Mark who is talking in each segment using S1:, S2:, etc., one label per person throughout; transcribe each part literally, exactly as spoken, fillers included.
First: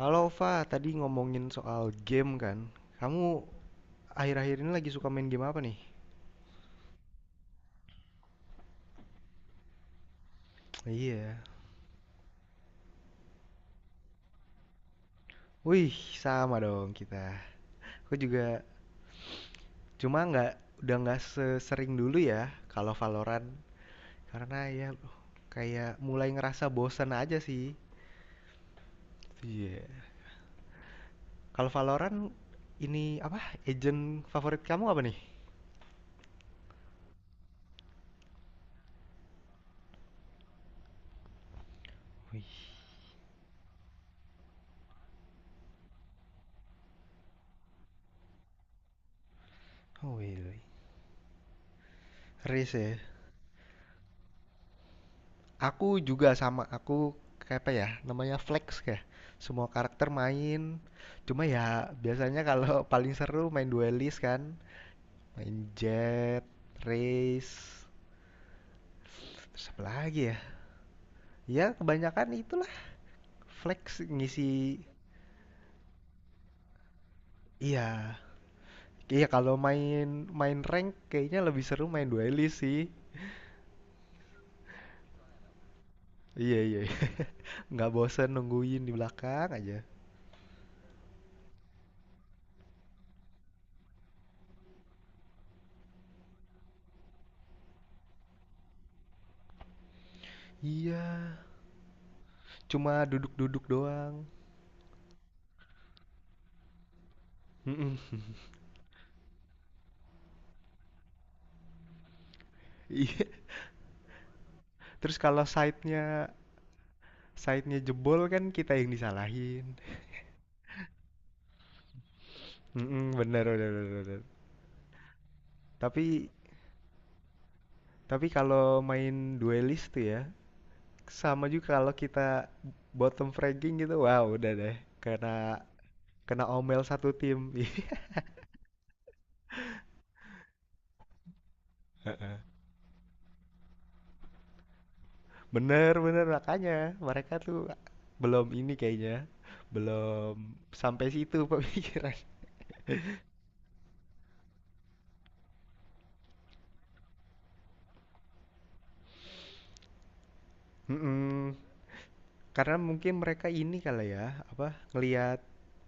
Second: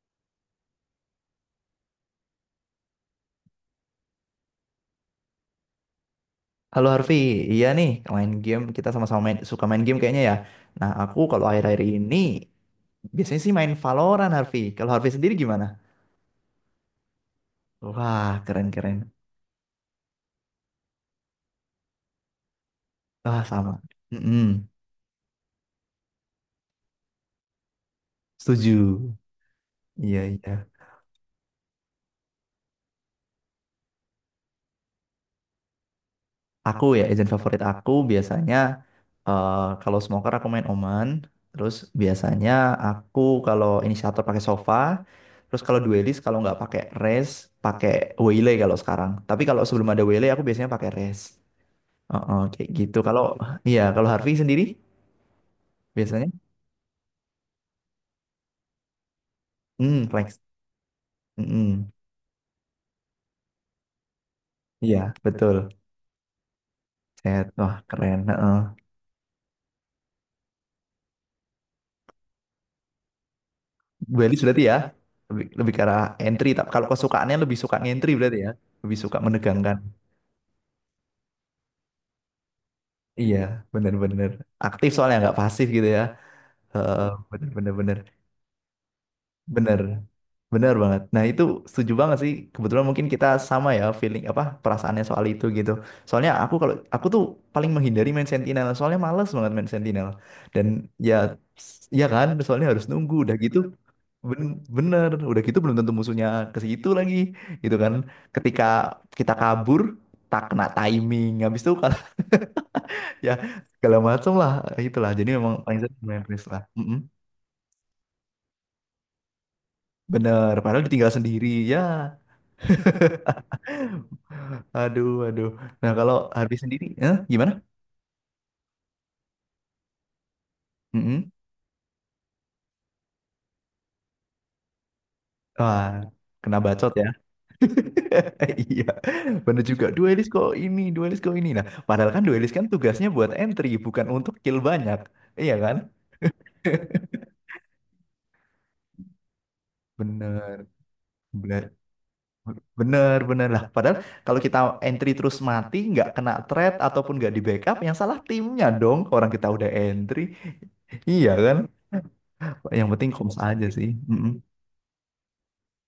S1: Halo Ova, tadi ngomongin soal game kan? Kamu akhir-akhir ini lagi suka main game apa nih?
S2: Halo Harvey, iya nih main game kita sama-sama main, suka main game kayaknya ya. Nah aku
S1: Iya.
S2: kalau akhir-akhir ini biasanya sih main Valorant Harvey. Kalau Harvey sendiri gimana?
S1: Wih, sama dong kita. Aku
S2: Wah
S1: juga,
S2: keren-keren.
S1: cuma nggak udah nggak sesering dulu ya kalau
S2: Wah
S1: Valorant,
S2: sama. Mm-mm,
S1: karena ya kayak mulai ngerasa bosan aja sih.
S2: setuju.
S1: Iya.
S2: Iya iya.
S1: Kalau Valorant ini apa? Agent favorit kamu apa nih?
S2: Aku ya agent favorit aku biasanya eh, kalau smoker aku main Omen. Terus biasanya
S1: Wih.
S2: aku kalau inisiator pakai Sova. Terus kalau duelis kalau nggak pakai Raze pakai Waylay kalau sekarang. Tapi kalau sebelum ada
S1: Oh,
S2: Waylay
S1: wih,
S2: aku
S1: wih.
S2: biasanya pakai Raze. Oh, oh, kayak
S1: Riz ya.
S2: gitu. Kalau iya, kalau Harvey sendiri
S1: Aku juga
S2: biasanya,
S1: sama, aku kayak apa ya, namanya flex, kayak semua
S2: hmm,
S1: karakter
S2: flex.
S1: main. Cuma ya
S2: Mm-mm.
S1: biasanya kalau paling seru main duelist kan,
S2: Iya,
S1: main
S2: betul.
S1: jet,
S2: Set,
S1: race,
S2: wah keren. Heeh.
S1: terus apa lagi ya? Ya kebanyakan itulah, flex
S2: Duelist berarti ya,
S1: ngisi.
S2: lebih, lebih ke arah entry. Tapi kalau kesukaannya lebih suka
S1: Iya.
S2: entry berarti ya, lebih suka
S1: Iya, kalau
S2: menegangkan.
S1: main main rank kayaknya lebih seru main duelist sih.
S2: Iya, bener-bener aktif soalnya nggak pasif gitu ya.
S1: Iya, iya, iya.
S2: Heeh,
S1: Nggak
S2: bener-bener.
S1: bosen nungguin di belakang aja.
S2: Bener, bener banget. Nah itu setuju banget sih. Kebetulan mungkin kita sama ya feeling apa perasaannya soal itu gitu. Soalnya aku kalau aku tuh paling menghindari main Sentinel. Soalnya males banget main Sentinel. Dan ya,
S1: Iya,
S2: ya kan. Soalnya harus
S1: cuma
S2: nunggu. Udah gitu,
S1: duduk-duduk doang.
S2: ben bener. Udah gitu belum tentu musuhnya ke situ lagi, gitu kan. Ketika kita kabur, tak kena timing. Habis itu kalau
S1: Iya.
S2: ya segala macam lah itulah.
S1: Terus
S2: Jadi
S1: kalau
S2: memang paling sering main
S1: side-nya
S2: Risk lah. Mm-mm.
S1: side-nya jebol kan kita yang disalahin.
S2: Bener. Padahal ditinggal sendiri ya.
S1: Mhm, benar, benar, benar, benar.
S2: Aduh, aduh. Nah, kalau
S1: Tapi
S2: Harvey sendiri, eh, gimana?
S1: tapi kalau main duelist tuh ya,
S2: Mm-mm.
S1: sama juga kalau kita bottom fragging gitu, wow, udah deh kena
S2: Wah,
S1: kena
S2: kena
S1: omel
S2: bacot ya.
S1: satu tim.
S2: Iya, bener juga. Duelis kok ini, duelis kok ini. Nah, padahal kan duelis kan tugasnya buat entry, bukan untuk kill banyak. Iya kan?
S1: Bener, bener, makanya mereka tuh belum ini kayaknya, belum
S2: Bener,
S1: sampai situ
S2: bener,
S1: pemikiran.
S2: bener, bener lah. Padahal kalau kita entry terus mati, nggak kena threat ataupun nggak di backup, yang salah timnya dong. Orang kita udah entry, iya
S1: Mhm.
S2: kan?
S1: Karena
S2: Yang penting
S1: mungkin
S2: comms
S1: mereka
S2: aja
S1: ini
S2: sih.
S1: kali ya,
S2: Mm-mm.
S1: apa ngelihat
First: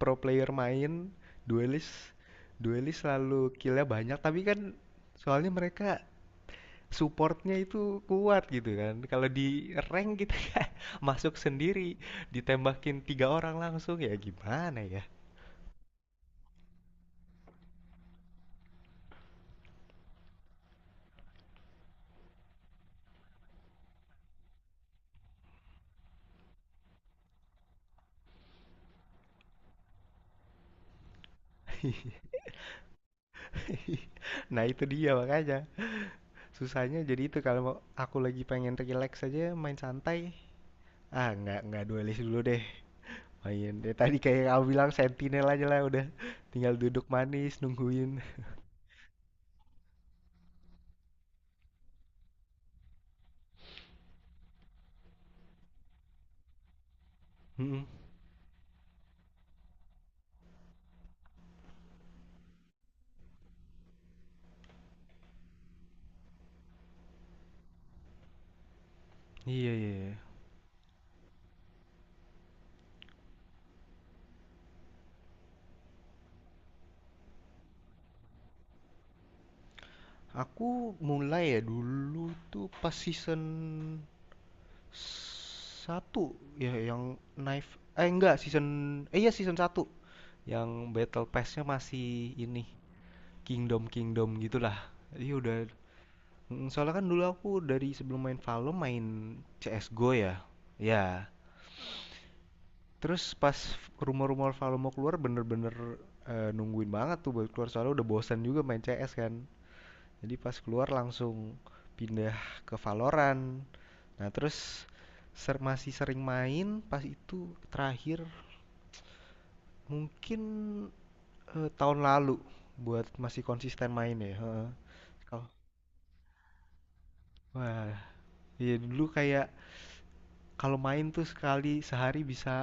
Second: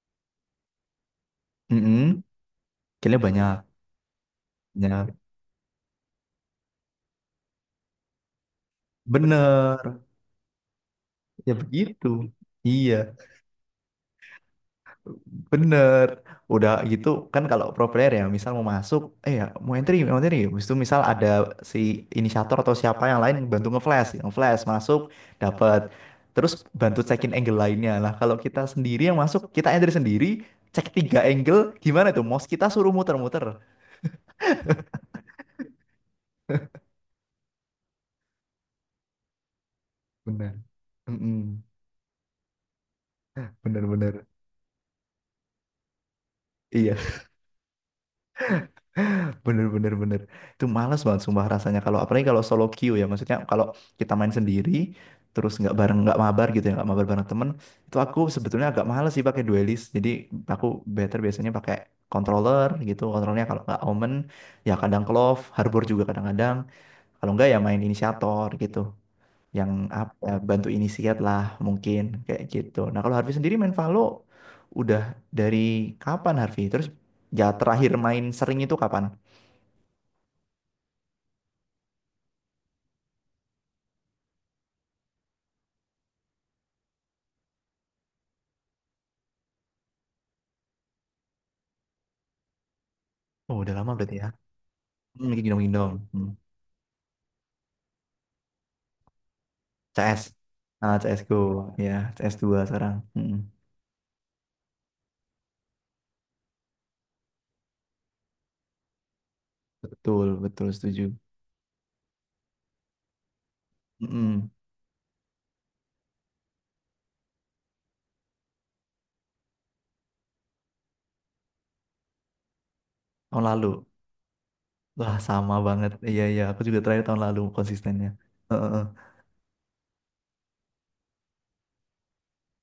S1: pro player main duelist,
S2: Mm-mm.
S1: duelist
S2: Killnya
S1: selalu
S2: banyak.
S1: killnya banyak, tapi kan
S2: Ya,
S1: soalnya mereka supportnya itu kuat gitu kan. Kalau di
S2: bener.
S1: rank kita kan masuk
S2: Ya
S1: sendiri
S2: begitu.
S1: ditembakin
S2: Iya,
S1: tiga orang langsung, ya gimana ya.
S2: bener. Udah gitu kan kalau pro player ya, misal mau masuk, eh ya mau entry, mau entry. Habis itu misal ada si inisiator atau siapa yang lain yang bantu nge-flash, nge-flash masuk dapat. Terus bantu cekin angle lainnya. Lah kalau kita sendiri yang masuk, kita entry sendiri, cek tiga angle, gimana tuh? Mouse kita suruh muter-muter.
S1: Nah itu dia, makanya susahnya jadi itu kalau mau- aku lagi pengen relax aja main santai,
S2: Bener.
S1: ah nggak
S2: Mm-mm.
S1: nggak duelist dulu deh. Oh iya, dari tadi
S2: Bener-bener.
S1: kayak yang kamu bilang, sentinel aja lah, udah tinggal
S2: Iya.
S1: duduk manis nungguin.
S2: Bener bener bener. Itu malas banget sumpah rasanya kalau apalagi kalau solo queue ya maksudnya kalau kita main sendiri terus nggak bareng nggak mabar gitu ya nggak mabar bareng temen
S1: Mhm.
S2: itu aku sebetulnya agak males sih pakai duelist jadi aku better biasanya pakai controller gitu kontrolnya kalau nggak Omen ya kadang Clove Harbor juga kadang-kadang kalau nggak ya main inisiator gitu yang
S1: Iya, iya,
S2: apa
S1: iya.
S2: ya, bantu inisiat lah mungkin kayak gitu nah kalau Harvey sendiri main Valo udah dari kapan Harvey terus ya terakhir main sering itu kapan.
S1: Aku mulai ya dulu tuh pas season satu ya yang knife, eh enggak season, eh iya season satu yang battle pass-nya masih ini
S2: Oh, udah
S1: kingdom
S2: lama berarti ya.
S1: kingdom gitulah.
S2: Hmm,
S1: Jadi
S2: lagi
S1: udah.
S2: gendong-gendong. Hmm.
S1: Mm, soalnya kan dulu aku dari sebelum main valor, main C S:GO
S2: C S.
S1: ya.
S2: Ah,
S1: Ya,
S2: C S G O. Ya, cs dua sekarang.
S1: terus
S2: Mm-mm.
S1: pas rumor-rumor Valo mau keluar bener-bener, eh, nungguin banget tuh buat keluar, soalnya udah bosan juga main C S kan.
S2: Betul,
S1: Jadi pas
S2: betul
S1: keluar
S2: setuju.
S1: langsung pindah ke Valorant. Nah,
S2: Mm-mm.
S1: terus ser masih sering main, pas itu terakhir mungkin, eh, tahun lalu buat masih
S2: Tahun lalu.
S1: konsisten main ya. Heeh.
S2: Wah,
S1: Kalau
S2: sama banget. Iya, iya. Aku juga terakhir tahun lalu
S1: wah,
S2: konsistennya. Heeh,
S1: iya
S2: heeh.
S1: dulu kayak kalau main tuh sekali sehari bisa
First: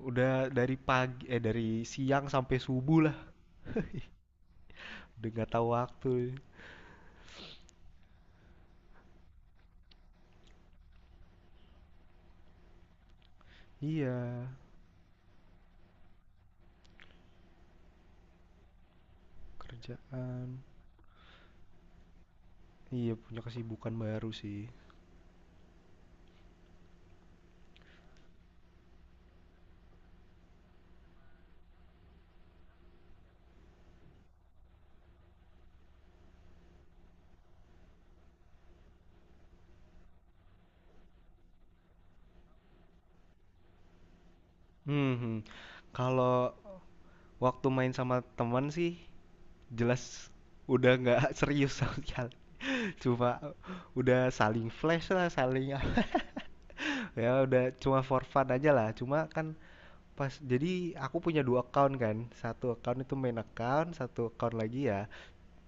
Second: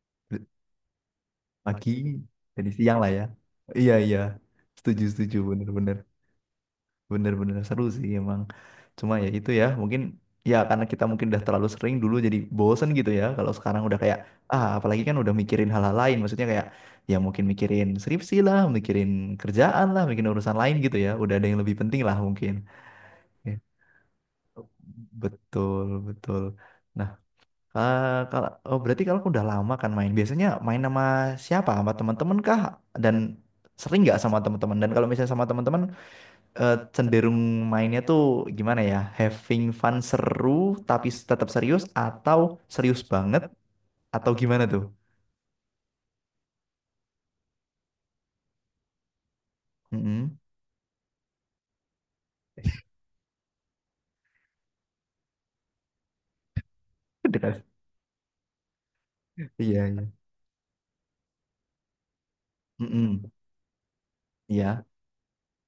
S1: udah dari pagi, eh dari
S2: Pagi,
S1: siang sampai
S2: jadi
S1: subuh
S2: siang lah
S1: lah.
S2: ya. Iya, iya. Setuju,
S1: Udah
S2: setuju.
S1: nggak tahu
S2: Bener-bener.
S1: waktu.
S2: Bener-bener seru sih emang. Cuma ya itu ya, mungkin ya karena kita mungkin udah terlalu sering dulu jadi bosen gitu ya. Kalau sekarang udah kayak
S1: Iya,
S2: ah apalagi kan udah mikirin hal-hal lain. Maksudnya kayak ya mungkin mikirin skripsi lah, mikirin kerjaan lah, mikirin
S1: kerjaan.
S2: urusan lain gitu ya. Udah ada yang lebih penting lah mungkin.
S1: Iya, punya
S2: Ya,
S1: kesibukan baru sih.
S2: Betul, betul. Nah, ka- kalau oh, berarti kalau udah lama kan main, biasanya main sama siapa? Sama teman-teman kah? Dan sering nggak sama teman-teman? Dan kalau misalnya sama teman-teman eh, cenderung mainnya tuh gimana ya? Having fun seru tapi tetap serius atau serius banget atau gimana tuh?
S1: Hmm, Kalau waktu main sama teman sih jelas
S2: Mm-mm.
S1: udah nggak serius sama sekali. Cuma udah saling flash lah, saling ya
S2: Dekat.
S1: udah cuma for fun aja lah. Cuma
S2: Iya,
S1: kan
S2: iya.
S1: pas jadi aku punya dua account kan. Satu account itu
S2: Mm-mm.
S1: main account, satu account
S2: Iya,
S1: lagi ya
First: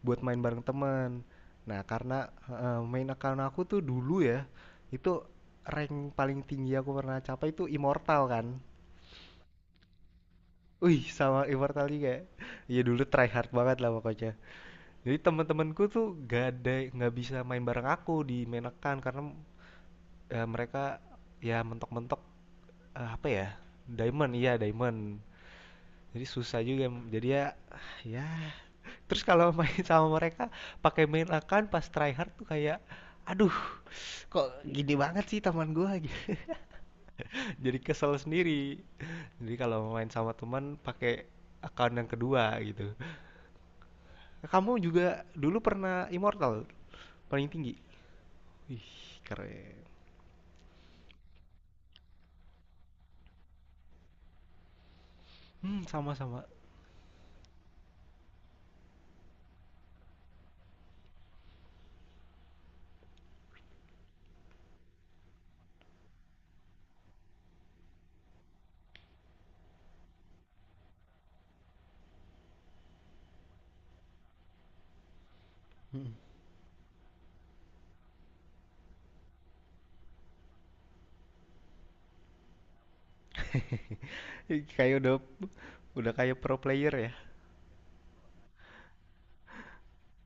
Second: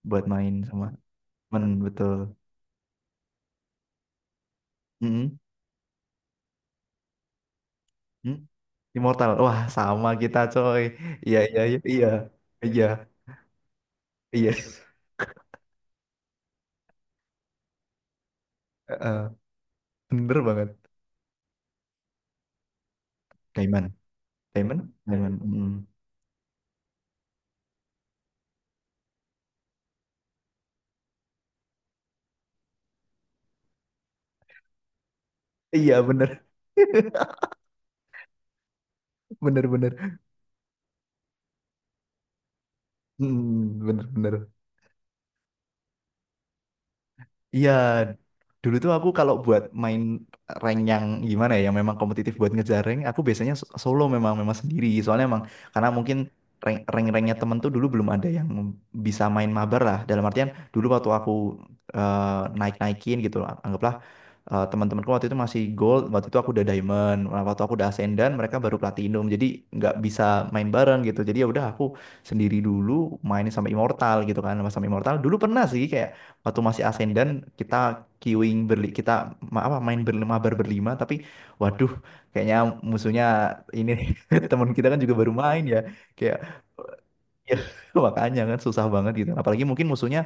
S1: buat
S2: buat
S1: main
S2: main
S1: bareng
S2: sama
S1: teman.
S2: temen
S1: Nah,
S2: betul.
S1: karena heeh, main account aku tuh dulu ya, itu
S2: Mm-mm.
S1: rank paling tinggi aku pernah capai itu Immortal
S2: Mm.
S1: kan.
S2: Immortal. Wah, sama kita coy.
S1: Wih,
S2: Iya,
S1: sama,
S2: iya, iya.
S1: Immortal
S2: Iya.
S1: juga. Iya
S2: Iya.
S1: dulu try hard banget lah pokoknya.
S2: Iya.
S1: Jadi teman-temanku tuh gak ada, nggak bisa main bareng aku di main account, karena
S2: Heeh. Bener
S1: eh,
S2: banget.
S1: mereka ya mentok-mentok, eh, apa ya?
S2: Diamond.
S1: Diamond, iya
S2: Diamond.
S1: diamond.
S2: Diamond. Mm.
S1: Jadi susah juga. Jadi ya, ya, terus kalau main sama mereka pakai main akan pas tryhard tuh kayak aduh, kok gini banget sih taman gua.
S2: Iya, bener.
S1: Jadi kesel sendiri, jadi kalau main
S2: Bener-bener.
S1: sama teman pakai akun yang kedua gitu.
S2: Mm, bener-bener.
S1: Kamu juga dulu pernah immortal paling
S2: Iya,
S1: tinggi?
S2: dulu
S1: Wih
S2: tuh aku kalau buat
S1: keren.
S2: main rank yang gimana ya, yang memang kompetitif buat ngejar rank, aku biasanya so- solo memang memang sendiri. Soalnya emang
S1: Hmm
S2: karena mungkin
S1: sama-sama.
S2: rank rank ranknya temen tuh dulu belum ada yang bisa main mabar lah. Dalam artian dulu waktu aku naik naikin gitu, anggaplah eh, teman-temanku waktu itu masih gold, waktu itu aku udah diamond. Nah, waktu aku udah ascendant, mereka baru platinum. Jadi nggak bisa main bareng gitu. Jadi ya udah aku sendiri dulu main sampai immortal gitu kan, sama immortal. Dulu pernah sih kayak waktu masih asenden kita queuing berli kita ma- apa main berlima mabar berlima tapi waduh kayaknya musuhnya ini teman kita
S1: Kayak
S2: kan
S1: udah
S2: juga baru main ya
S1: udah kayak
S2: kayak
S1: pro player ya.
S2: ya makanya kan susah banget gitu apalagi mungkin musuhnya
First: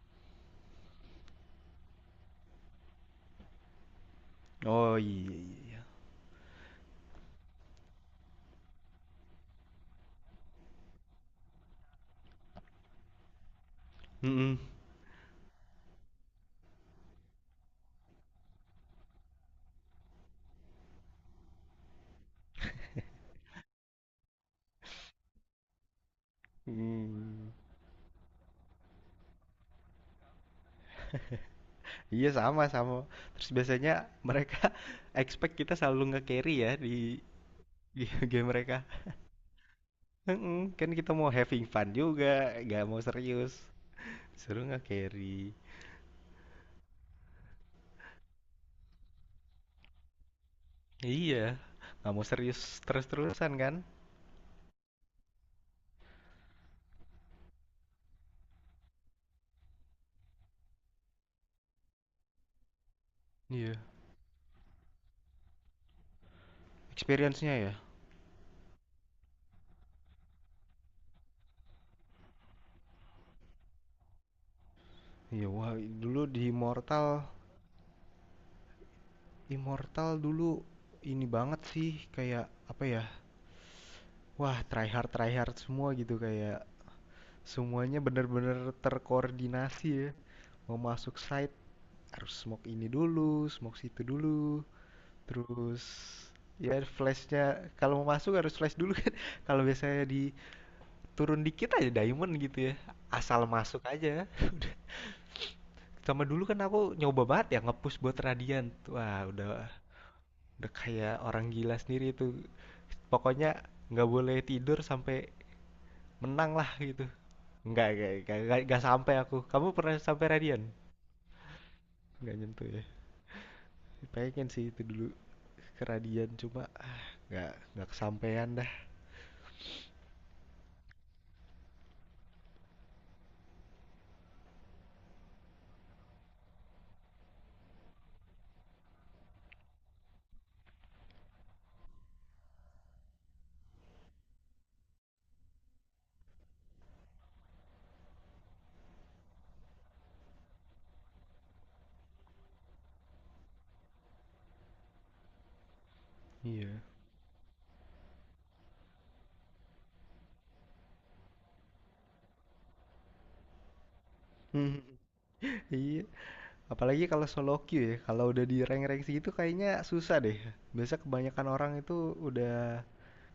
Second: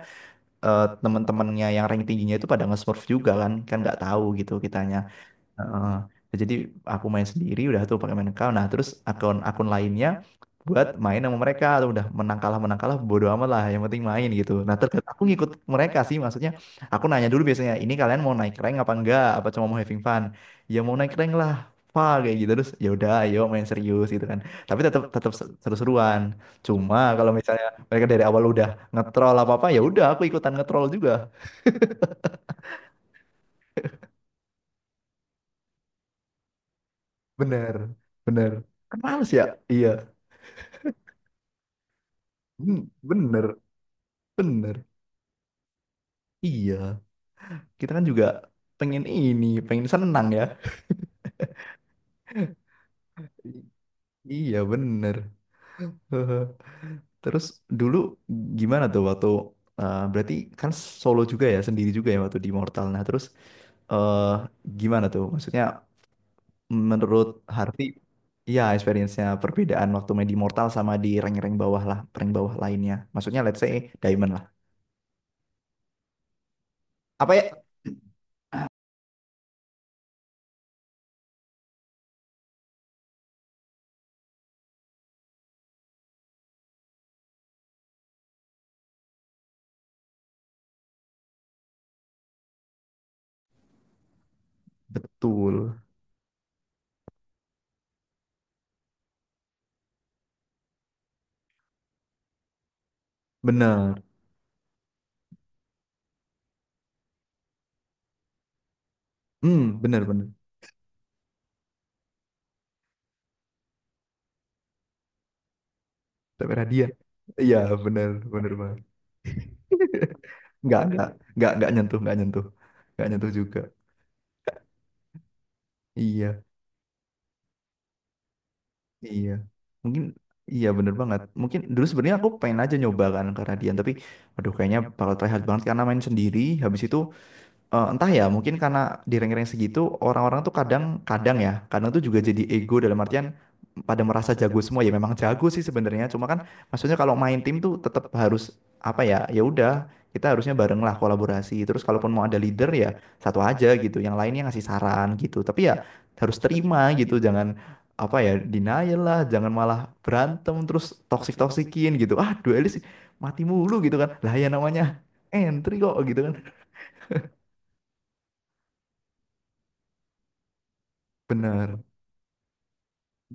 S2: eh, teman-temannya yang rank tingginya itu pada nge-smurf juga kan kan nggak tahu gitu
S1: Oh,
S2: kitanya.
S1: iya, iya, iya.
S2: Heeh. Nah, jadi aku main sendiri udah tuh pakai main account. Nah, terus akun-akun lainnya buat main sama mereka atau udah menang kalah menang kalah bodo amat lah yang penting main gitu. Nah, terkadang aku ngikut mereka sih maksudnya aku nanya dulu biasanya ini kalian mau naik rank apa enggak apa cuma mau having fun? Ya mau naik rank lah. Pak kayak gitu terus ya udah ayo main serius gitu kan. Tapi tetap tetap seru-seruan. Cuma kalau
S1: Hmm.
S2: misalnya mereka dari awal udah ngetrol apa-apa ya udah aku ikutan ngetrol juga.
S1: Iya, sama, sama. Terus biasanya mereka expect kita selalu nge-carry ya di
S2: Bener.
S1: di game
S2: Bener.
S1: mereka.
S2: Kan males ya? Iya.
S1: Mm-mm, kan kita mau having fun juga, nggak
S2: Hmm,
S1: mau serius.
S2: bener.
S1: Seru
S2: Bener.
S1: nge-carry.
S2: Iya. Kita kan juga pengen ini, pengen senang ya.
S1: Iya, nggak mau serius terus-terusan
S2: I-
S1: kan?
S2: Iya, bener. Hehe. Terus dulu gimana tuh waktu eh, berarti kan solo juga ya, sendiri juga ya waktu di Mortal. Nah, terus
S1: Iya.
S2: eh gimana tuh? Maksudnya menurut
S1: Experience-nya ya.
S2: Harvey, iya experience-nya perbedaan waktu main di Mortal sama di rank-rank bawah lah, rank bawah lainnya. Maksudnya let's say Diamond lah.
S1: Iya, wah dulu di Immortal,
S2: Apa ya?
S1: Immortal dulu ini banget sih, kayak apa ya? Wah, try hard try hard semua gitu, kayak semuanya bener-bener terkoordinasi ya, mau masuk site harus smoke ini dulu, smoke situ dulu,
S2: Betul.
S1: terus ya flashnya kalau mau masuk harus flash dulu kan. Kalau biasanya di turun dikit aja diamond gitu ya, asal masuk
S2: Bener.
S1: aja. Udah. Sama, dulu kan aku nyoba banget ya ngepush buat radian. Wah udah
S2: Hmm, bener bener.
S1: udah kayak orang gila sendiri itu. Pokoknya nggak boleh tidur sampai menang
S2: Sampai
S1: lah
S2: hadiah.
S1: gitu.
S2: Iya,
S1: Nggak,
S2: bener
S1: enggak,
S2: bener
S1: nggak, enggak,
S2: banget.
S1: sampai aku. Kamu pernah sampai radian?
S2: nggak nggak nggak nggak nyentuh nggak
S1: Nggak
S2: nyentuh
S1: nyentuh ya.
S2: nggak nyentuh juga
S1: Pengen sih itu dulu ke Radian,
S2: iya
S1: cuma ah nggak nggak kesampaian dah.
S2: iya mungkin iya bener banget mungkin dulu sebenarnya aku pengen aja nyoba kan karena Dian tapi aduh kayaknya bakal try hard banget karena main sendiri habis itu eh, entah ya, mungkin karena di rank-rank segitu orang-orang tuh kadang-kadang ya, kadang tuh juga jadi ego dalam artian pada merasa jago semua ya memang jago sih sebenarnya. Cuma kan maksudnya kalau main tim tuh tetap harus apa ya? Ya udah, kita harusnya bareng lah kolaborasi. Terus kalaupun mau ada leader ya satu aja gitu, yang lainnya ngasih saran gitu. Tapi ya harus
S1: Iya.
S2: terima gitu, jangan apa ya denial lah, jangan malah berantem terus toksik-toksikin gitu. Ah, duelis mati mulu gitu kan. Lah ya
S1: Hmm,
S2: namanya entry kok
S1: iya
S2: gitu kan.
S1: apalagi kalau solo queue ya, kalau udah di rank-rank segitu kayaknya susah deh. Biasa kebanyakan orang
S2: Bener.
S1: itu udah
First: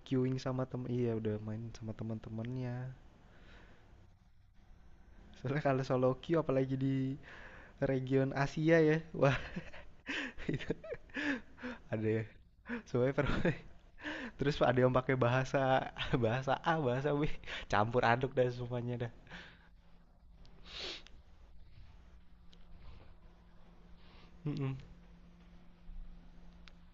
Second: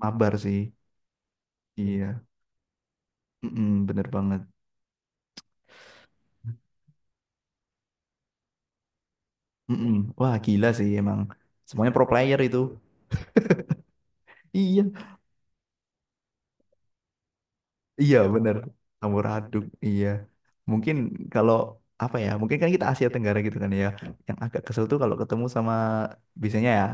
S2: Mabar
S1: queuing
S2: sih.
S1: sama tem iya udah main sama
S2: Iya.
S1: teman-temannya.
S2: Mm-mm, bener banget.
S1: Soalnya kalau solo queue apalagi di region Asia ya, wah.
S2: Mm-mm. Wah, gila
S1: Itu
S2: sih emang. Semuanya pro
S1: ada ya,
S2: player itu.
S1: soalnya per- terus ada
S2: Iya.
S1: yang pakai bahasa bahasa A bahasa B, campur
S2: Iya,
S1: aduk dan
S2: bener.
S1: semuanya dah.
S2: Campur aduk. Iya. Mungkin kalau apa ya? Mungkin kan kita Asia Tenggara gitu kan ya. Yang agak
S1: Mm-mm.
S2: kesel tuh kalau ketemu sama biasanya ya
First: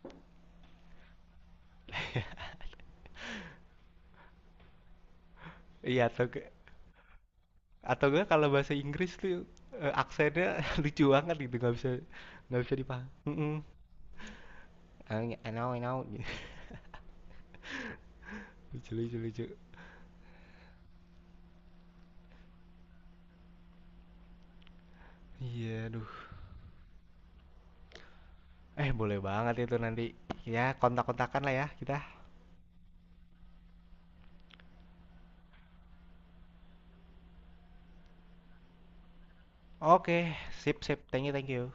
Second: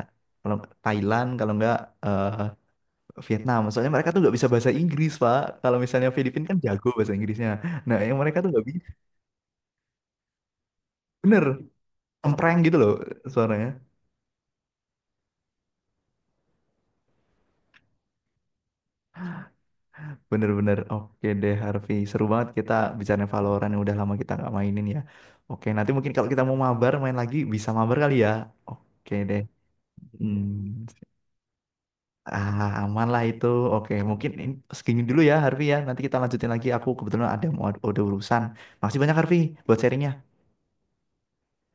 S2: kalau Thailand, kalau enggak eh, Vietnam. Soalnya mereka tuh nggak bisa bahasa Inggris, Pak. Kalau
S1: Iya,
S2: misalnya
S1: atau
S2: Filipina
S1: ke-
S2: kan jago bahasa Inggrisnya. Nah,
S1: atau
S2: yang
S1: enggak
S2: mereka
S1: kalau
S2: tuh nggak
S1: bahasa
S2: bisa.
S1: Inggris tuh, eh, aksennya lucu banget
S2: Bener,
S1: gitu, nggak bisa
S2: empreng
S1: nggak bisa
S2: gitu loh
S1: dipaham. Mm-mm.
S2: suaranya.
S1: I I know I know. Lucu, lucu, lucu.
S2: Bener-bener oke deh Harvey seru banget kita bicara Valorant yang udah lama kita nggak mainin ya oke
S1: Iya,
S2: nanti
S1: aduh.
S2: mungkin kalau kita mau mabar main lagi bisa mabar kali ya
S1: Eh
S2: oke
S1: boleh
S2: deh
S1: banget itu nanti.
S2: hmm.
S1: Ya kontak-kontakan lah ya kita.
S2: Ah aman lah itu oke mungkin ini segini dulu ya Harvey ya nanti kita lanjutin lagi aku kebetulan ada mau ada urusan makasih banyak Harvey buat sharingnya.
S1: Oke, sip sip. Thank you, thank you.